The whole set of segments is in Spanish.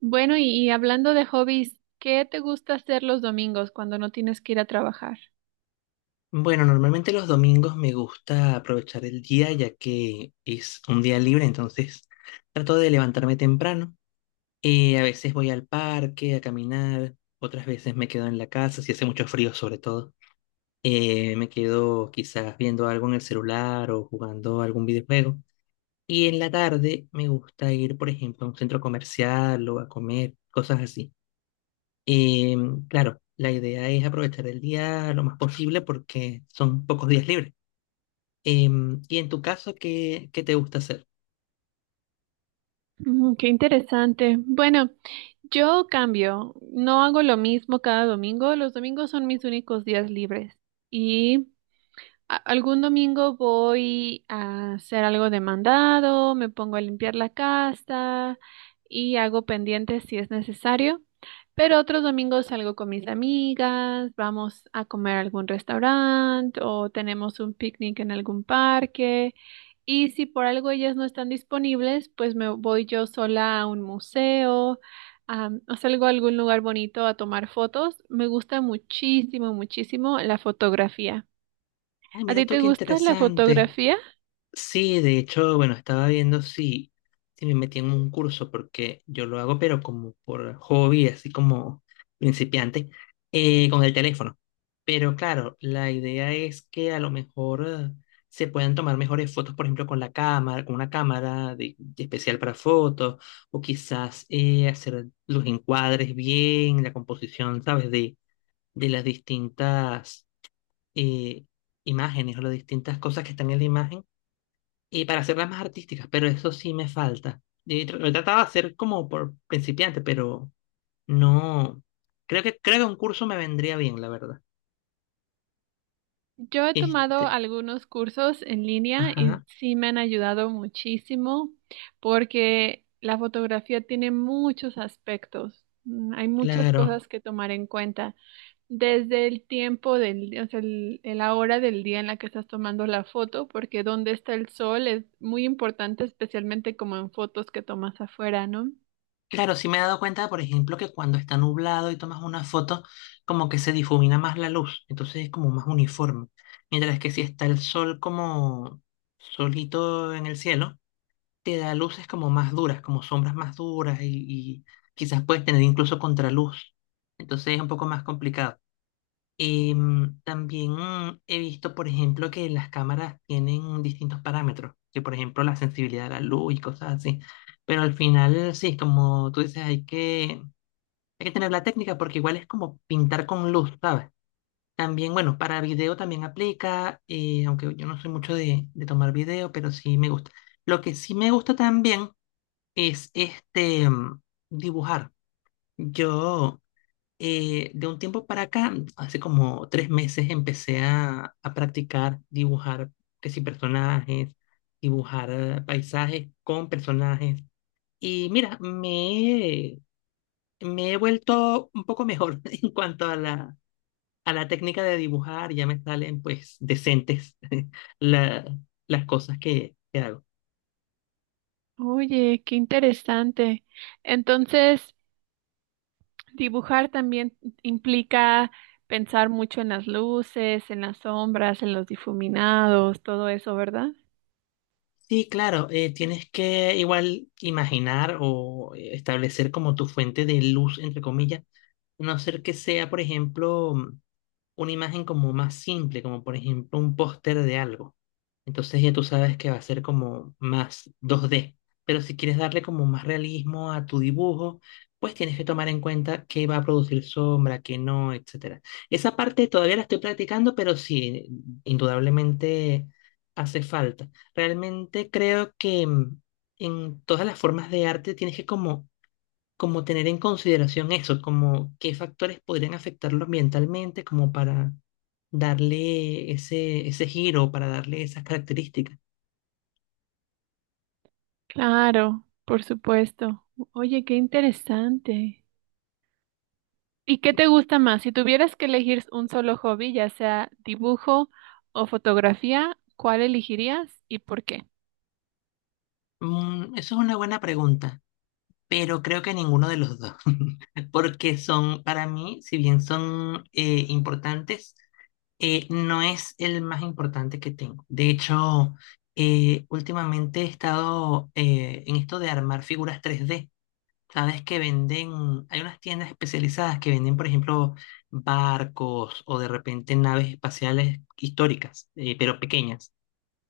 Bueno, y hablando de hobbies, ¿qué te gusta hacer los domingos cuando no tienes que ir a trabajar? Bueno, normalmente los domingos me gusta aprovechar el día ya que es un día libre, entonces trato de levantarme temprano. A veces voy al parque a caminar, otras veces me quedo en la casa, si hace mucho frío sobre todo. Me quedo quizás viendo algo en el celular o jugando algún videojuego. Y en la tarde me gusta ir, por ejemplo, a un centro comercial o a comer, cosas así. Claro, la idea es aprovechar el día lo más posible porque son pocos días libres. Y en tu caso, ¿ qué te gusta hacer? Mm, qué interesante. Bueno, yo cambio, no hago lo mismo cada domingo. Los domingos son mis únicos días libres. Y algún domingo voy a hacer algo de mandado, me pongo a limpiar la casa y hago pendientes si es necesario. Pero otros domingos salgo con mis amigas, vamos a comer a algún restaurante o tenemos un picnic en algún parque. Y si por algo ellas no están disponibles, pues me voy yo sola a un museo, o salgo a algún lugar bonito a tomar fotos. Me gusta muchísimo, muchísimo la fotografía. Ah, ¿A mira ti tú, te qué gusta la interesante. fotografía? Sí, de hecho, bueno, estaba viendo si me metí en un curso, porque yo lo hago, pero como por hobby, así como principiante, con el teléfono. Pero claro, la idea es que a lo mejor se puedan tomar mejores fotos, por ejemplo, con la cámara, con una cámara de especial para fotos, o quizás hacer los encuadres bien, la composición, ¿sabes? De las distintas eh, imágenes o las distintas cosas que están en la imagen y para hacerlas más artísticas, pero eso sí me falta. Y lo he tratado de hacer como por principiante, pero no. Creo que un curso me vendría bien, la verdad. Yo he tomado Este, algunos cursos en línea y ajá, sí me han ayudado muchísimo porque la fotografía tiene muchos aspectos. Mm, hay muchas claro. cosas que tomar en cuenta, desde el tiempo día, o sea, el, la hora del día en la que estás tomando la foto, porque dónde está el sol es muy importante, especialmente como en fotos que tomas afuera, ¿no? Claro, sí me he dado cuenta, por ejemplo, que cuando está nublado y tomas una foto, como que se difumina más la luz, entonces es como más uniforme. Mientras que si está el sol como solito en el cielo, te da luces como más duras, como sombras más duras y quizás puedes tener incluso contraluz. Entonces es un poco más complicado. También he visto, por ejemplo, que las cámaras tienen distintos parámetros, que por ejemplo la sensibilidad a la luz y cosas así. Pero al final, sí, como tú dices, hay que tener la técnica porque igual es como pintar con luz, ¿sabes? También, bueno, para video también aplica, aunque yo no soy mucho de tomar video, pero sí me gusta. Lo que sí me gusta también es dibujar. Yo de un tiempo para acá, hace como 3 meses, a practicar dibujar, que si personajes, dibujar paisajes con personajes. Y mira, me he vuelto un poco mejor en cuanto a a la técnica de dibujar. Ya me salen pues decentes la- las cosas que hago. Oye, qué interesante. Entonces, dibujar también implica pensar mucho en las luces, en las sombras, en los difuminados, todo eso, ¿verdad? Sí, claro, tienes que igual imaginar o establecer como tu fuente de luz, entre comillas, a no ser que sea, por ejemplo, una imagen como más simple, como por ejemplo un póster de algo. Entonces ya tú sabes que va a ser como más 2D. Pero si quieres darle como más realismo a tu dibujo, pues tienes que tomar en cuenta qué va a producir sombra, qué no, etcétera. Esa parte todavía la estoy practicando, pero sí, indudablemente hace falta. Realmente creo que en todas las formas de arte tienes que como tener en consideración eso, como qué factores podrían afectarlo ambientalmente, como para darle ese giro, para darle esas características. Claro, por supuesto. Oye, qué interesante. ¿Y qué te gusta más? Si tuvieras que elegir un solo hobby, ya sea dibujo o fotografía, ¿cuál elegirías y por qué? Eso es una buena pregunta, pero creo que ninguno de los dos, porque son, para mí, si bien son importantes, no es el más importante que tengo. De hecho, últimamente he estado en esto de armar figuras 3D. Sabes que venden, hay unas tiendas especializadas que venden, por ejemplo, barcos o de repente naves espaciales históricas, pero pequeñas.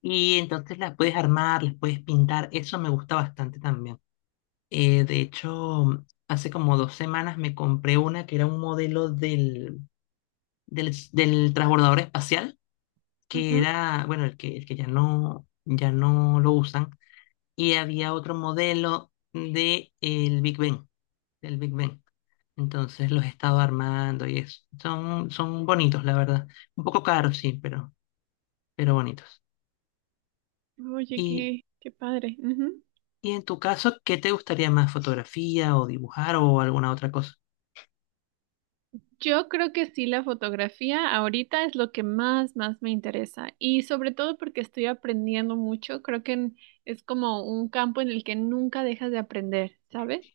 Y entonces las puedes armar, las puedes pintar, eso me gusta bastante también. De hecho, hace como 2 semanas me compré una que era un modelo del transbordador espacial, que era, bueno, el que ya no, ya no lo usan, y había otro modelo de el Big Ben del Big Bang. Entonces los he estado armando y eso. Son bonitos, la verdad. Un poco caros, sí, pero bonitos. Ujú. Oye, Y, qué, qué padre. Ujú. y en tu caso, ¿qué te gustaría más? ¿Fotografía o dibujar o alguna otra cosa? Yo creo que sí, la fotografía ahorita es lo que más, más me interesa y sobre todo porque estoy aprendiendo mucho, creo que es como un campo en el que nunca dejas de aprender, ¿sabes?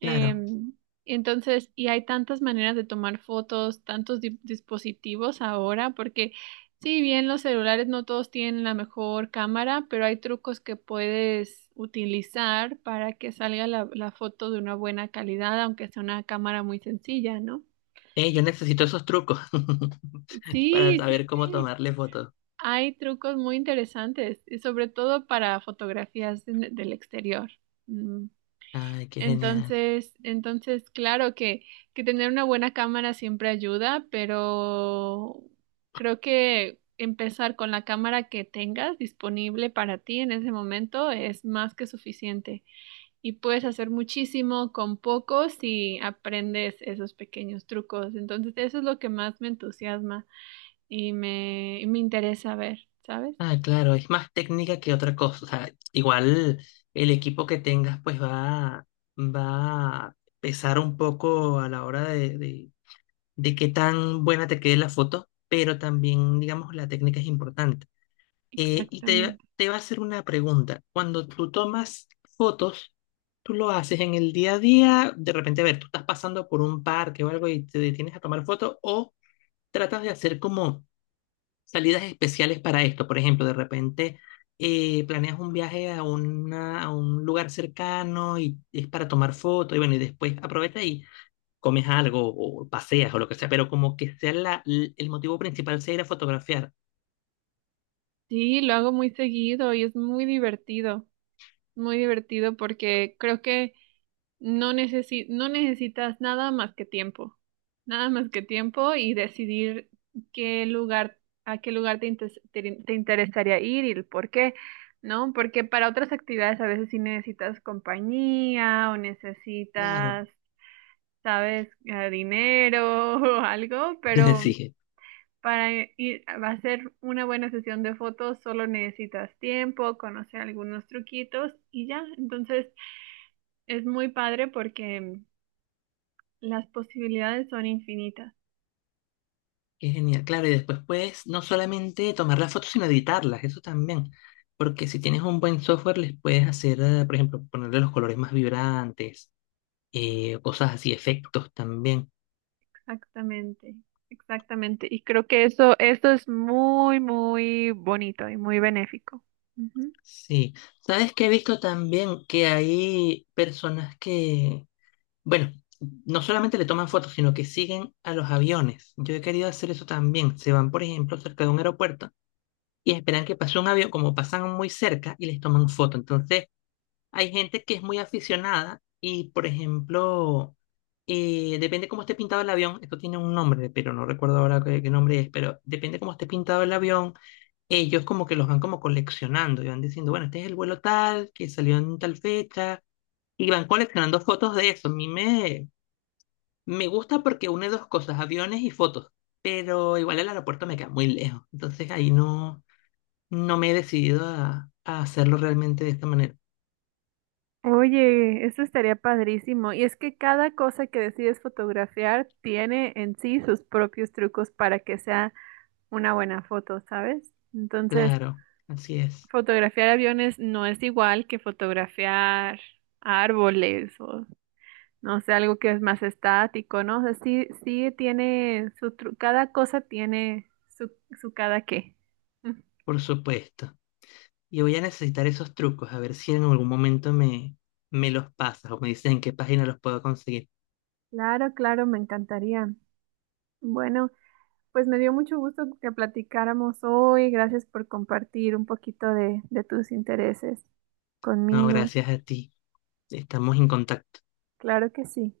Claro. entonces, y hay tantas maneras de tomar fotos, tantos dispositivos ahora, porque si bien los celulares no todos tienen la mejor cámara, pero hay trucos que puedes utilizar para que salga la foto de una buena calidad, aunque sea una cámara muy sencilla, ¿no? Yo necesito esos trucos para Sí, sí, saber cómo sí. tomarle fotos. Hay trucos muy interesantes, y sobre todo para fotografías del exterior. Mm. Ay, qué genial. Entonces, entonces, claro que tener una buena cámara siempre ayuda, pero creo que empezar con la cámara que tengas disponible para ti en ese momento es más que suficiente. Y puedes hacer muchísimo con poco si aprendes esos pequeños trucos. Entonces, eso es lo que más me entusiasma y y me interesa ver, ¿sabes? Ah, claro, es más técnica que otra cosa. O sea, igual el equipo que tengas pues va a pesar un poco a la hora de qué tan buena te quede la foto, pero también, digamos, la técnica es importante. Exactamente. Te va a hacer una pregunta. Cuando tú tomas fotos, tú lo haces en el día a día, de repente, a ver, tú estás pasando por un parque o algo y te detienes a tomar fotos, o tratas de hacer como salidas especiales para esto. Por ejemplo, de repente planeas un viaje a un lugar cercano y es para tomar fotos, y bueno, y después aprovecha y comes algo o paseas o lo que sea, pero como que sea el motivo principal sea ir a fotografiar. Sí, lo hago muy seguido y es muy divertido porque creo que no necesitas nada más que tiempo, nada más que tiempo y decidir qué lugar, a qué lugar te, intes- te te interesaría ir y el por qué, ¿no? Porque para otras actividades a veces sí necesitas compañía o Claro. necesitas, ¿sabes? Dinero o algo, pero Sí, para ir a hacer una buena sesión de fotos solo necesitas tiempo, conocer algunos truquitos y ya. Entonces es muy padre porque las posibilidades son infinitas. qué genial. Claro, y después puedes no solamente tomar las fotos, sino editarlas, eso también. Porque si tienes un buen software, les puedes hacer, por ejemplo, ponerle los colores más vibrantes, cosas así, efectos también. Exactamente, exactamente. Y creo que eso es muy, muy bonito y muy benéfico. Ujú. Sí. ¿Sabes qué he visto también? Que hay personas que bueno, no solamente le toman fotos, sino que siguen a los aviones. Yo he querido hacer eso también. Se van, por ejemplo, cerca de un aeropuerto y esperan que pase un avión, como pasan muy cerca y les toman foto. Entonces, hay gente que es muy aficionada y, por ejemplo, depende cómo esté pintado el avión. Esto tiene un nombre, pero no recuerdo ahora qué nombre es, pero depende cómo esté pintado el avión. Ellos como que los van como coleccionando y van diciendo, bueno, este es el vuelo tal, que salió en tal fecha. Y van coleccionando fotos de eso. Me gusta porque une 2 cosas, aviones y fotos, pero igual el aeropuerto me queda muy lejos, entonces ahí no, no me he decidido a hacerlo realmente de esta manera. Oye, eso estaría padrísimo. Y es que cada cosa que decides fotografiar tiene en sí sus propios trucos para que sea una buena foto, ¿sabes? Entonces, Claro, así es, fotografiar aviones no es igual que fotografiar árboles o no sé, algo que es más estático, ¿no? O sea, sí, sí tiene cada cosa tiene su, su cada qué. Mm. por supuesto. Y voy a necesitar esos trucos, a ver si en algún momento me los pasas o me dicen en qué página los puedo conseguir. Claro, claro, me encantaría. Bueno, pues me dio mucho gusto que platicáramos hoy. Gracias por compartir un poquito de tus intereses No, conmigo. gracias a ti, estamos en contacto. Claro que sí.